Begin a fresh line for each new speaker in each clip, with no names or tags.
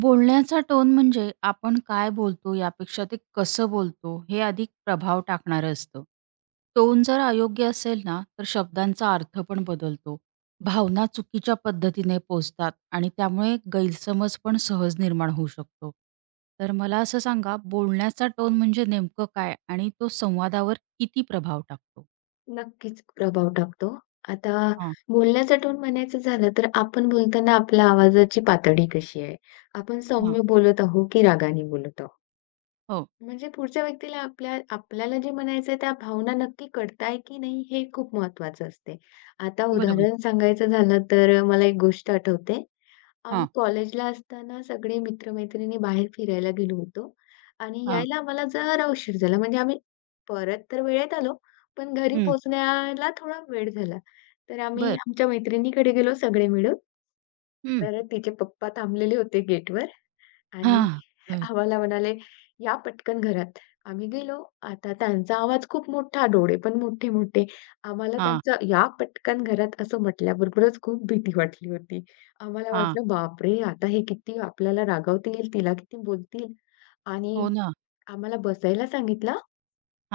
बोलण्याचा टोन म्हणजे आपण काय बोलतो यापेक्षा ते कसं बोलतो हे अधिक प्रभाव टाकणारं असतं. टोन जर अयोग्य असेल ना, तर शब्दांचा अर्थ पण बदलतो. भावना चुकीच्या पद्धतीने पोचतात आणि त्यामुळे गैरसमज पण सहज निर्माण होऊ शकतो. तर मला असं सांगा, बोलण्याचा टोन म्हणजे नेमकं काय आणि तो संवादावर किती प्रभाव टाकतो?
नक्कीच प्रभाव टाकतो. आता
हां,
बोलण्याचा टोन म्हणायचं झालं तर आपण बोलताना आपल्या आवाजाची पातळी कशी आहे? आपण
हां.
सौम्य बोलत आहोत की रागाने बोलत आहोत?
हो,
म्हणजे पुढच्या व्यक्तीला आपल्याला जे म्हणायचं आहे त्या भावना नक्की कळताय की नाही हे खूप महत्त्वाचं असते. आता
बरोबर.
उदाहरण सांगायचं झालं तर मला एक गोष्ट आठवते. आम्ही
हां,
कॉलेजला असताना सगळे मित्र-मैत्रिणी बाहेर फिरायला गेलो होतो आणि
हां.
यायला आम्हाला जरा उशीर झाला. म्हणजे आम्ही परत तर वेळेत आलो, पण घरी
हं.
पोहोचण्याला थोडा वेळ झाला. तर आम्ही
बरं.
आमच्या मैत्रिणीकडे गेलो सगळे मिळून.
हं.
तर तिचे पप्पा थांबलेले होते गेटवर आणि
हां. बरं.
आम्हाला म्हणाले, "या पटकन घरात." आम्ही गेलो. आता त्यांचा आवाज खूप मोठा, डोळे पण मोठे-मोठे. आम्हाला
हां,
त्यांचं "या पटकन घरात" असं म्हटल्याबरोबरच खूप भीती वाटली होती. आम्हाला
हां.
वाटलं, "बापरे! आता हे किती आपल्याला रागावतील, तिला किती बोलतील."
हो
आणि
ना.
आम्हाला बसायला सांगितलं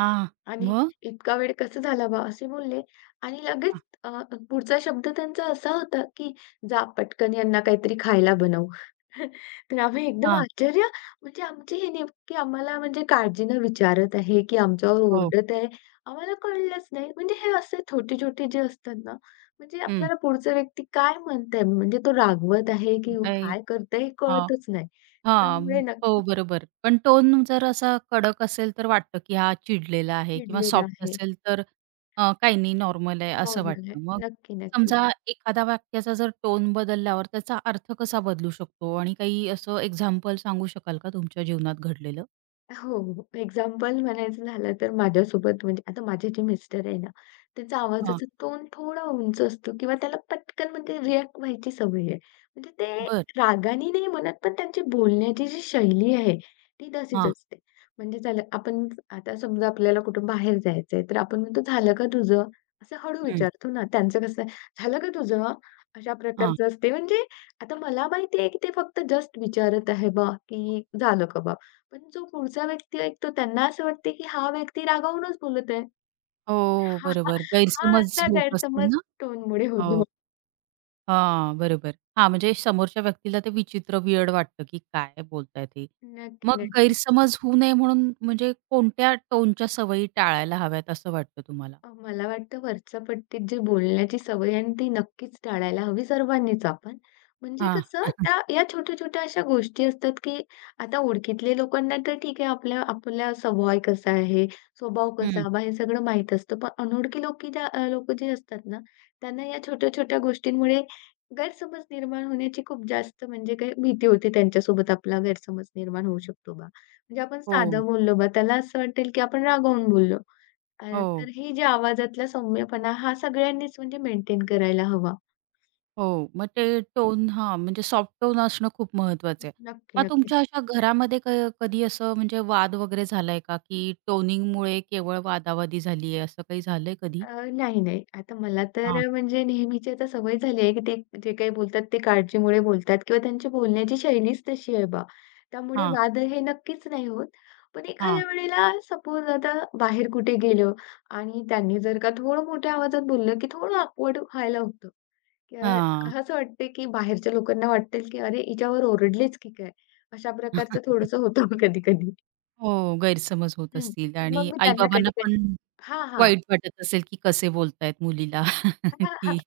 हां.
आणि
मग?
"इतका वेळ कसं झाला बा?" असे बोलले आणि लगेच
हां,
पुढचा शब्द त्यांचा असा होता, की "जा पटकन यांना काहीतरी खायला बनव." तर आम्ही एकदम
हां.
आश्चर्य, म्हणजे आमची ही नेमकी आम्हाला म्हणजे काळजीनं विचारत आहे, की आमच्यावर
हो.
ओरडत आहे, आम्हाला कळलंच नाही. म्हणजे हे असे छोटे-छोटे जे असतात ना, म्हणजे
हं.
आपल्याला पुढचा व्यक्ती काय म्हणतंय, म्हणजे तो रागवत आहे, की
नाही.
काय करतंय हे
हां.
कळतच नाही.
हां.
त्यामुळे
हो,
नक्कीच
बरोबर. पण टोन जर असा कडक असेल, तर वाटतं की हा चिडलेला आहे किंवा
चिडलेलं
सॉफ्ट
आहे.
असेल, तर काही नाही नॉर्मल आहे असं
नॉर्मल आहे.
वाटतं. मग
नक्की, नक्की.
समजा एखादा वाक्याचा जर टोन बदलल्यावर त्याचा अर्थ कसा बदलू शकतो आणि काही असं एक्झाम्पल सांगू शकाल का तुमच्या जीवनात घडलेलं?
हो, हो. एक्झाम्पल म्हणायचं झालं तर माझ्यासोबत म्हणजे आता माझे जे मिस्टर आहे ना, त्यांचा
हां.
आवाजाचा टोन थोडा उंच असतो किंवा त्याला पटकन म्हणजे रिएक्ट व्हायची सवय आहे. म्हणजे ते
बरं.
रागाने नाही म्हणत, पण त्यांची बोलण्याची जी शैली आहे, ती तशीच
हां.
असते. म्हणजे चला आपण आता समजा आपल्याला कुठं बाहेर जायचंय, तर आपण म्हणतो, "झालं का तुझं?" असं हळू
हं.
विचारतो ना. त्यांचं कसं आहे, "झालं का तुझं?" अशा
हां.
प्रकारचं असते. म्हणजे आता मला माहिती आहे की ते फक्त जस्ट विचारत आहे बा, की "झालं का बा?" पण जो पुढचा व्यक्ती ऐकतो त्यांना असं वाटते, की हा व्यक्ती रागावूनच बोलत आहे.
हो,
हां,
बरोबर.
हां,
गैरसमज
असा
होत असतील ना?
गैरसमज टोनमुळे
हो.
होतो.
हां, बरोबर. हां, म्हणजे समोरच्या व्यक्तीला ते विचित्र, वियर्ड वाटतं, की काय बोलतायत हे.
नक्की,
मग
नक्की.
गैरसमज होऊ नये म्हणून म्हणजे कोणत्या टोनच्या सवयी टाळायला हव्यात असं वाटतं तुम्हाला?
मला वाटतं वरच्या पट्टीत जे बोलण्याची सवय आणि ती नक्कीच टाळायला हवी सर्वांनीच आपण. म्हणजे
हां.
कसं
हं.
त्या या छोट्या-छोट्या अशा गोष्टी असतात, की आता ओळखीतले लोकांना तर ठीक आहे आपल्या आपला स्वभाव कसा आहे, स्वभाव कसा बा हे सगळं माहित असतं. पण अनोळखी लोकी जे असतात ना, त्यांना या छोट्या-छोट्या गोष्टींमुळे गैरसमज निर्माण होण्याची खूप जास्त म्हणजे काही भीती होते त्यांच्यासोबत आपला गैरसमज निर्माण होऊ शकतो बा. म्हणजे आपण
हो,
साधं बोललो बा त्याला असं वाटेल, की आपण रागावून बोललो. अ,
हो,
तर हे जे आवाजातला सौम्यपणा हा सगळ्यांनीच म्हणजे मेंटेन करायला हवा.
हो. मग ते टोन हां, म्हणजे सॉफ्ट टोन असणं खूप महत्वाचं आहे.
नक्की,
मग
नक्कीच.
तुमच्या अशा घरामध्ये कधी असं म्हणजे वाद वगैरे झालाय का, की टोनिंगमुळे केवळ वादावादी झाली असं काही झालंय कधी?
अ, नाही, नाही. आता मला तर
हां,
म्हणजे नेहमीची आता सवय झाली आहे, की ते जे काही बोलतात ते काळजीमुळे बोलतात किंवा त्यांची बोलण्याची शैलीच तशी आहे बा. त्यामुळे
हां,
वाद हे नक्कीच नाही होत. पण
हां,
एखाद्या वेळेला सपोज आता बाहेर कुठे गेलं आणि त्यांनी जर का थोडं मोठ्या आवाजात बोललं, की थोडं ऑकवर्ड व्हायला होतं. तर
हां.
असं वाटतंय की बाहेरच्या लोकांना वाटेल की "अरे, हिच्यावर ओरडलेच की काय?" अशा प्रकारचं थोडंसं होतं कधी-कधी.
हो, गैरसमज होत
हं.
असतील हो.
मग
आणि
मी त्यांना
आई-बाबांना पण
कधी-कधी हां, हां.
वाईट वाटत असेल, की कसे बोलतायत मुलीला, की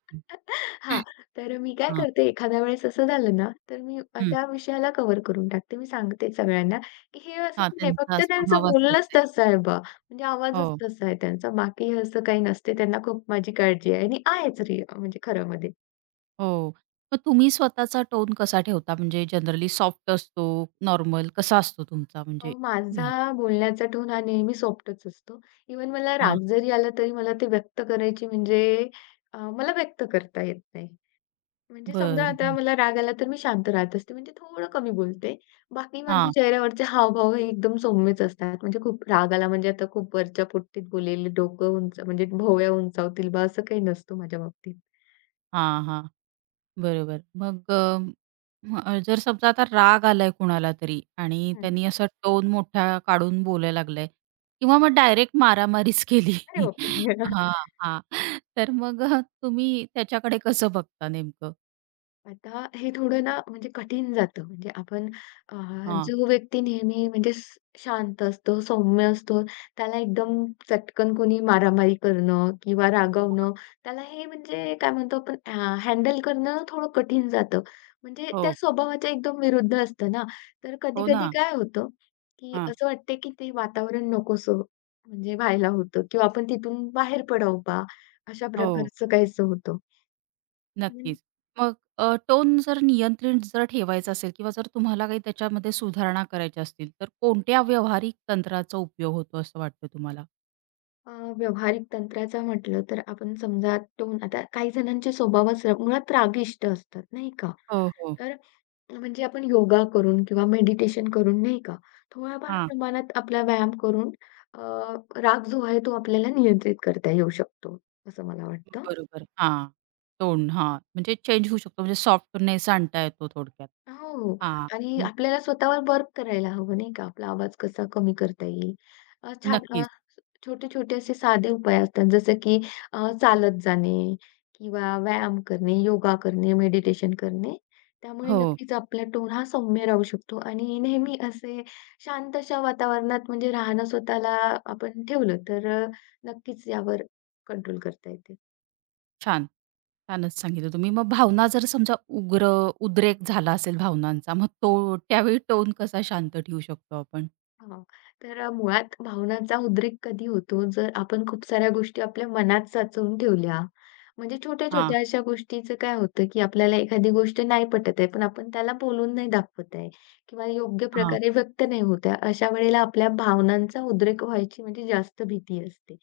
हां. तर मी काय
हां,
करते एखाद्या वेळेस असं झालं ना, तर मी
हं.
त्या विषयाला कव्हर करून टाकते. मी सांगते सगळ्यांना की "हे असं
हां,
नाही,
त्यांचा
फक्त त्यांचं
स्वभाव असाच
बोलणंच
आहे.
तसं आहे बा. म्हणजे आवाजच
हो,
तसा आहे त्यांचा. बाकी असं काही नसते. त्यांना खूप माझी काळजी आहे." आणि आहेच रि म्हणजे खरं मध्ये.
हो. मग तुम्ही स्वतःचा टोन कसा ठेवता? म्हणजे जनरली सॉफ्ट असतो, नॉर्मल कसा असतो तुमचा म्हणजे?
माझा बोलण्याचा टोन हा नेहमी सॉफ्टच असतो. इव्हन मला
हां,
राग जरी आला तरी मला ते व्यक्त करायची म्हणजे मला व्यक्त करता येत नाही. म्हणजे समजा
बरं,
आता
बरं.
मला राग आला तर मी शांत राहत असते म्हणजे थोडं कमी बोलते. बाकी माझे
हां,
चेहऱ्यावरचे हावभाव हे एकदम सौम्यच असतात. म्हणजे खूप राग आला म्हणजे आता खूप वरच्या पोट्टीत बोलेल, डोकं उंच म्हणजे भोवया उंचावतील बा असं काही नसतं माझ्या बाबतीत.
हां, हां. बरोबर. मग मग जर समजा आता राग आलाय कुणाला तरी आणि
हं.
त्यांनी असा टोन मोठा काढून बोलायला लागलाय किंवा मग डायरेक्ट मारामारीच केली.
अरे बापरे!
हां, हां. तर मग तुम्ही त्याच्याकडे कसं बघता नेमकं?
आता हे थोडं ना म्हणजे कठीण जातं. म्हणजे आपण अ,
हां.
जो व्यक्ती नेहमी म्हणजे शांत असतो, सौम्य असतो, त्याला एकदम चटकन कोणी मारामारी करणं किंवा रागवणं, त्याला हे म्हणजे काय म्हणतो आपण हँडल करणं थोडं कठीण जातं. म्हणजे त्या
हो,
स्वभावाच्या एकदम विरुद्ध असतं ना. तर
हो
कधी-कधी
ना.
काय होतं, की
हां.
असं वाटतं की ते वातावरण नकोसं म्हणजे व्हायला होतं किंवा आपण तिथून बाहेर पडावं बा, अशा
हो,
प्रकारचं काहीसं होतं.
नक्कीच. मग टोन जर नियंत्रित जर ठेवायचा असेल किंवा जर तुम्हाला काही त्याच्यामध्ये सुधारणा करायच्या असतील, तर कोणत्या व्यावहारिक तंत्राचा उपयोग होतो असं वाटतं तुम्हाला?
अ, व्यावहारिक तंत्राचा म्हटलं तर आपण समजा टोन आता काही जणांचे स्वभावच मुळात रागिष्ट असतात, नाही का?
हो, हो.
तर म्हणजे आपण योगा करून किंवा मेडिटेशन करून, नाही का, थोड्याफार प्रमाणात आपला व्यायाम करून अ, राग जो आहे तो आपल्याला नियंत्रित करता येऊ शकतो, असं मला वाटतं.
बरोबर. हां. टोन हां. म्हणजे चेंज होऊ शकतो. म्हणजे सॉफ्टनेस आणता येतो थोडक्यात.
हो.
हां.
आणि
हं.
आपल्याला स्वतःवर वर्क करायला हवं, नाही का? आपला आवाज कसा कमी करता येईल. छान
नक्कीच.
छोटे-छोटे असे साधे उपाय असतात, जसं की चालत जाणे किंवा व्यायाम करणे, योगा करणे, मेडिटेशन करणे. त्यामुळे
हो.
नक्कीच आपला टोन हा सौम्य राहू शकतो आणि नेहमी असे शांत अशा वातावरणात म्हणजे राहणं स्वतःला आपण ठेवलं, तर नक्कीच यावर कंट्रोल करता येते.
छान. छानच सांगितलं तुम्ही. मग भावना जर समजा उग्र उद्रेक झाला असेल भावनांचा, मग तो त्यावेळी टोन कसा शांत ठेवू शकतो आपण?
हां. तर मुळात भावनांचा उद्रेक कधी होतो, जर आपण खूप साऱ्या गोष्टी आपल्या मनात साचवून ठेवल्या. म्हणजे
हां.
छोट्या-छोट्या अशा गोष्टीचं काय होतं, की आपल्याला एखादी गोष्ट नाही पटत आहे, पण आपण त्याला बोलून नाही दाखवत आहे किंवा योग्य
हां.
प्रकारे व्यक्त नाही होत आहे. अशा वेळेला आपल्या भावनांचा उद्रेक व्हायची म्हणजे जास्त भीती असते.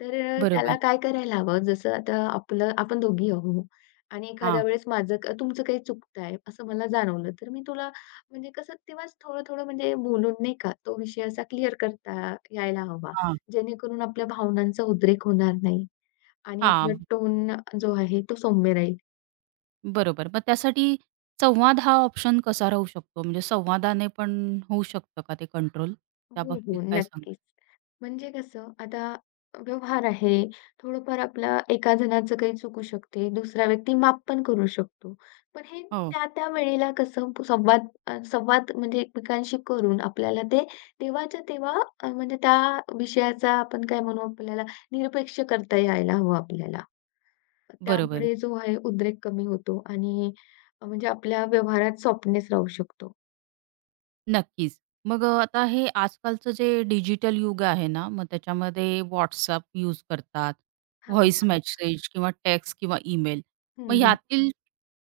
तर त्याला
बरोबर.
काय करायला हवं, जसं आता आपलं आपण दोघी आहो आणि
हां.
एखाद्या वेळेस माझं तुमचं काही चुकतं असं मला जाणवलं, तर मी तुला म्हणजे कसं तेव्हाच थोडं-थोडं म्हणजे बोलून नाही का, तो विषय असा क्लिअर करता यायला हवा.
हां.
जेणेकरून आपल्या भावनांचा उद्रेक होणार नाही आणि आपला
हां.
टोन जो आहे तो सौम्य राहील.
बरोबर. मग त्यासाठी संवाद हा ऑप्शन कसा राहू शकतो? म्हणजे संवादाने पण होऊ शकतं का ते कंट्रोल?
हो,
त्याबाबतीत
हो.
काय सांगाल?
नक्कीच. म्हणजे कसं आता व्यवहार आहे, थोडंफार आपला एका जणाचं काही चुकू शकते, दुसरा व्यक्ती माफ पण करू शकतो. पण हे
हो.
त्या-त्या वेळेला कसं संवाद म्हणजे एकमेकांशी करून आपल्याला ते तेव्हाच्या तेव्हा म्हणजे त्या विषयाचा आपण काय म्हणू आपल्याला निरपेक्ष करता यायला हवं आपल्याला.
बरोबर.
त्यामुळे जो आहे उद्रेक कमी होतो आणि म्हणजे आपल्या व्यवहारात सॉफ्टनेस राहू शकतो.
नक्कीच. मग आता हे आजकालचं जे डिजिटल युग आहे ना, मग त्याच्यामध्ये WhatsApp यूज करतात,
हां,
व्हॉईस
हां.
मेसेज किंवा टेक्स्ट किंवा ईमेल. मग
हं, हं.
यातील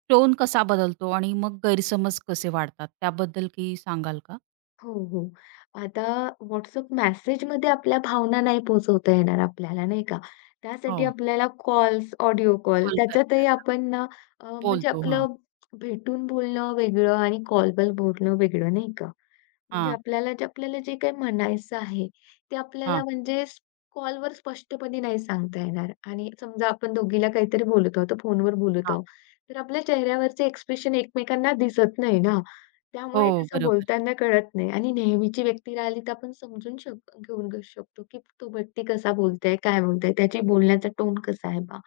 टोन कसा बदलतो आणि मग गैरसमज कसे वाढतात? त्याबद्दल काही सांगाल का?
हो, हो. आता WhatsApp मेसेजमध्ये आपल्या भावना नाही पोहोचवता येणार आपल्याला, नाही का? त्यासाठी
हो.
आपल्याला कॉल्स, ऑडिओ कॉल
कॉल करता
त्याच्यातही आपण ना म्हणजे
बोलतो. हां,
आपलं भेटून बोलणं वेगळं आणि कॉलवर बोलणं वेगळं, नाही का? म्हणजे
हां,
आपल्याला जे काही म्हणायचं आहे, ते
हां,
आपल्याला म्हणजे कॉलवर स्पष्टपणे नाही सांगता येणार आणि समजा आपण दोघीला काहीतरी बोलत आहोत, फोनवर बोलत
हां.
आहोत, तर आपल्या चेहऱ्यावरचे एक्सप्रेशन एकमेकांना दिसत नाही ना, त्यामुळे
हो,
कसं
बरोबर.
बोलताना कळत नाही आणि नेहमीची व्यक्ती राहिली तर आपण समजून घेऊन शकतो, की तो व्यक्ती कसा बोलतोय, काय बोलतोय, त्याची बोलण्याचा टोन कसा आहे बा.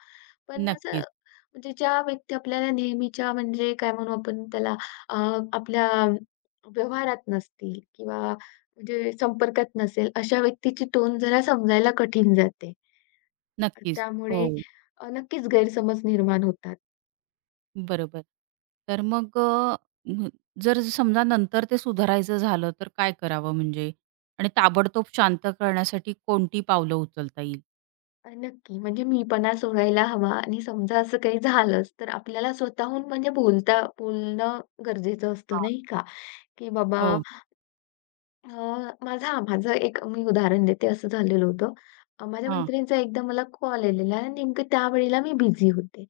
पण असं
नक्कीच,
म्हणजे ज्या व्यक्ती आपल्याला नेहमीच्या म्हणजे काय म्हणू आपण त्याला अ, आपल्या व्यवहारात नसतील किंवा म्हणजे संपर्कात नसेल, अशा व्यक्तीची टोन जरा समजायला कठीण जाते.
नक्कीच. हो.
त्यामुळे नक्कीच गैरसमज निर्माण होतात.
बरोबर. तर मग म्ह जर समजा नंतर ते सुधारायचं झालं, तर काय करावं म्हणजे? आणि ताबडतोब शांत करण्यासाठी कोणती पावलं उचलता येईल?
नक्की म्हणजे मीपणा सोडायला हवा आणि समजा असं काही झालंच, तर आपल्याला स्वतःहून म्हणजे बोलणं गरजेचं असतं,
हां.
नाही का? की बाबा
हो.
अ, माझं एक मी उदाहरण देते. असं झालेलं होतं. माझ्या
हां.
मैत्रिणीचा एकदा मला कॉल आलेला आणि नेमकं त्यावेळेला मी बिझी होते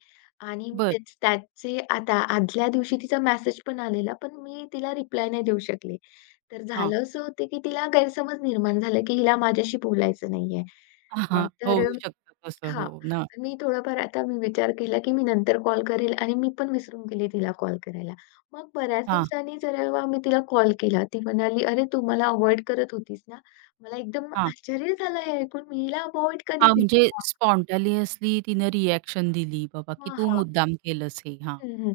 आणि
बरं.
त्याचे आता आदल्या दिवशी तिचा मेसेज पण आलेला, पण मी तिला रिप्लाय नाही देऊ शकले. तर
हां.
झालं असं होतं, की तिला गैरसमज निर्माण झाला, की हिला माझ्याशी बोलायचं नाहीये.
हां.
तर
होऊ शकतं तसं.
हां.
हो ना.
मी थोडाफार आता मी विचार केला, की मी नंतर कॉल करेल आणि मी पण विसरून गेले तिला कॉल करायला. मग बऱ्याच
हा,
दिवसांनी जेव्हा मी तिला कॉल केला, ती म्हणाली, "अरे, तू मला अव्हॉइड करत होतीस ना?" मला एकदम
हां.
आश्चर्य झालं हे ऐकून, "मी हिला अव्हॉइड
हां,
कधी केलं?"
म्हणजे स्पॉन्टेनियसली तिनं रिएक्शन दिली बाबा, की
हा
तू
हां.
मुद्दाम केलंस हे. हां,
हं, हं.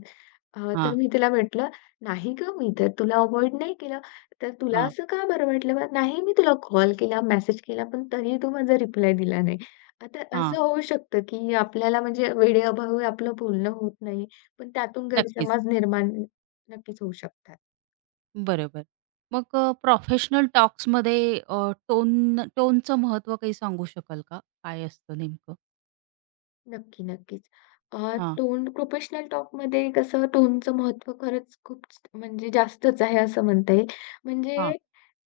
हां,
तर मी तिला म्हटलं, "नाही गं, मी तर तुला अव्हॉइड नाही केलं, तर तुला
हां,
असं का बरं वाटलं बरं? नाही मी तुला कॉल केला, मेसेज केला, पण तरीही तू माझा रिप्लाय दिला नाही." आता असं
हां.
होऊ शकतं, की आपल्याला म्हणजे वेळेअभावी आपलं बोलणं होत नाही, पण त्यातून
नक्कीच.
गैरसमज निर्माण नक्कीच होऊ शकतात.
बरोबर. मग प्रोफेशनल टॉक्समध्ये टोनचं महत्त्व काही सांगू शकाल का? काय असतं नेमकं?
नक्की, नक्कीच. अ,
हां,
टोन प्रोफेशनल टॉकमध्ये कसं टोनचं महत्त्व खरंच खूप म्हणजे जास्तच आहे असं म्हणता येईल. म्हणजे
हां.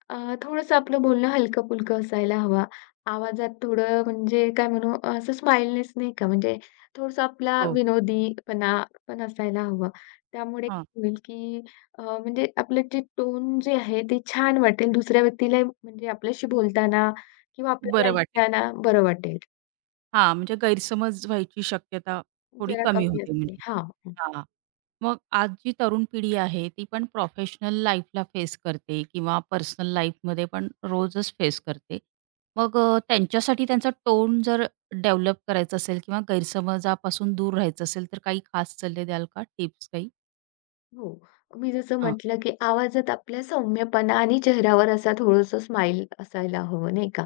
अ, थोडंसं आपलं बोलणं हलकं-फुलकं असायला हवा. आवाजात थोडं म्हणजे काय म्हणू असं स्माइलनेस नाही का म्हणजे थोडंसं आपला
हो,
विनोदीपणा पण असायला हवा. त्यामुळे
हां.
काय होईल की म्हणजे आपलं जे टोन जे आहे ते छान वाटेल दुसऱ्या व्यक्तीला म्हणजे आपल्याशी बोलताना किंवा आपल्याला
बरं वाटेल.
ऐकताना बरं वाटेल.
हां, म्हणजे गैरसमज व्हायची शक्यता थोडी
जरा
कमी
कमी
होते
असते.
म्हणजे.
हां.
हां. मग आज जी तरुण पिढी आहे, ती पण प्रोफेशनल लाईफला फेस करते किंवा पर्सनल लाईफमध्ये पण रोजच फेस करते. मग त्यांच्यासाठी त्यांचा टोन जर डेव्हलप करायचा असेल किंवा गैरसमजापासून दूर राहायचं असेल, तर काही खास सल्ले द्याल का? टिप्स काही?
हो. मी जसं
हां,
म्हटलं, की आवाजात आपल्या सौम्यपणा आणि चेहऱ्यावर असा थोडंसं स्माईल असायला हवं, नाही का?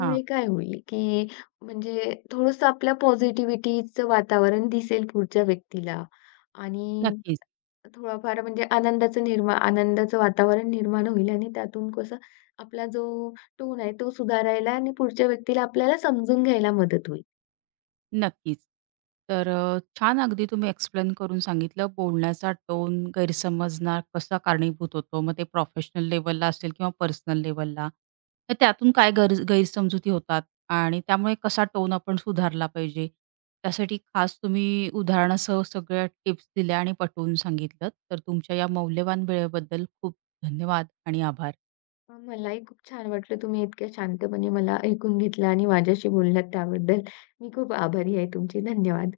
हां.
काय होईल, की म्हणजे थोडंसं आपल्या पॉझिटिव्हिटीचं वातावरण दिसेल पुढच्या व्यक्तीला आणि
नक्कीच,
थोडाफार म्हणजे आनंदाचं वातावरण निर्माण होईल आणि त्यातून कसं आपला जो टोन आहे तो सुधारायला आणि पुढच्या व्यक्तीला आपल्याला समजून घ्यायला मदत होईल.
नक्कीच. तर छान अगदी तुम्ही एक्सप्लेन करून सांगितलं. बोलण्याचा टोन गैरसमजना कसा कारणीभूत होतो. मग ते प्रोफेशनल लेव्हलला असेल किंवा पर्सनल लेव्हलला. तर त्यातून काय गैरसमजुती होतात आणि त्यामुळे कसा टोन आपण सुधारला पाहिजे. त्यासाठी खास तुम्ही उदाहरणासह सगळ्या टिप्स दिल्या आणि पटवून सांगितलं. तर तुमच्या या मौल्यवान वेळेबद्दल खूप धन्यवाद आणि आभार.
मलाही खूप छान वाटलं. तुम्ही इतक्या शांतपणे मला ऐकून घेतलं आणि माझ्याशी बोललात त्याबद्दल मी खूप आभारी आहे तुमची. धन्यवाद.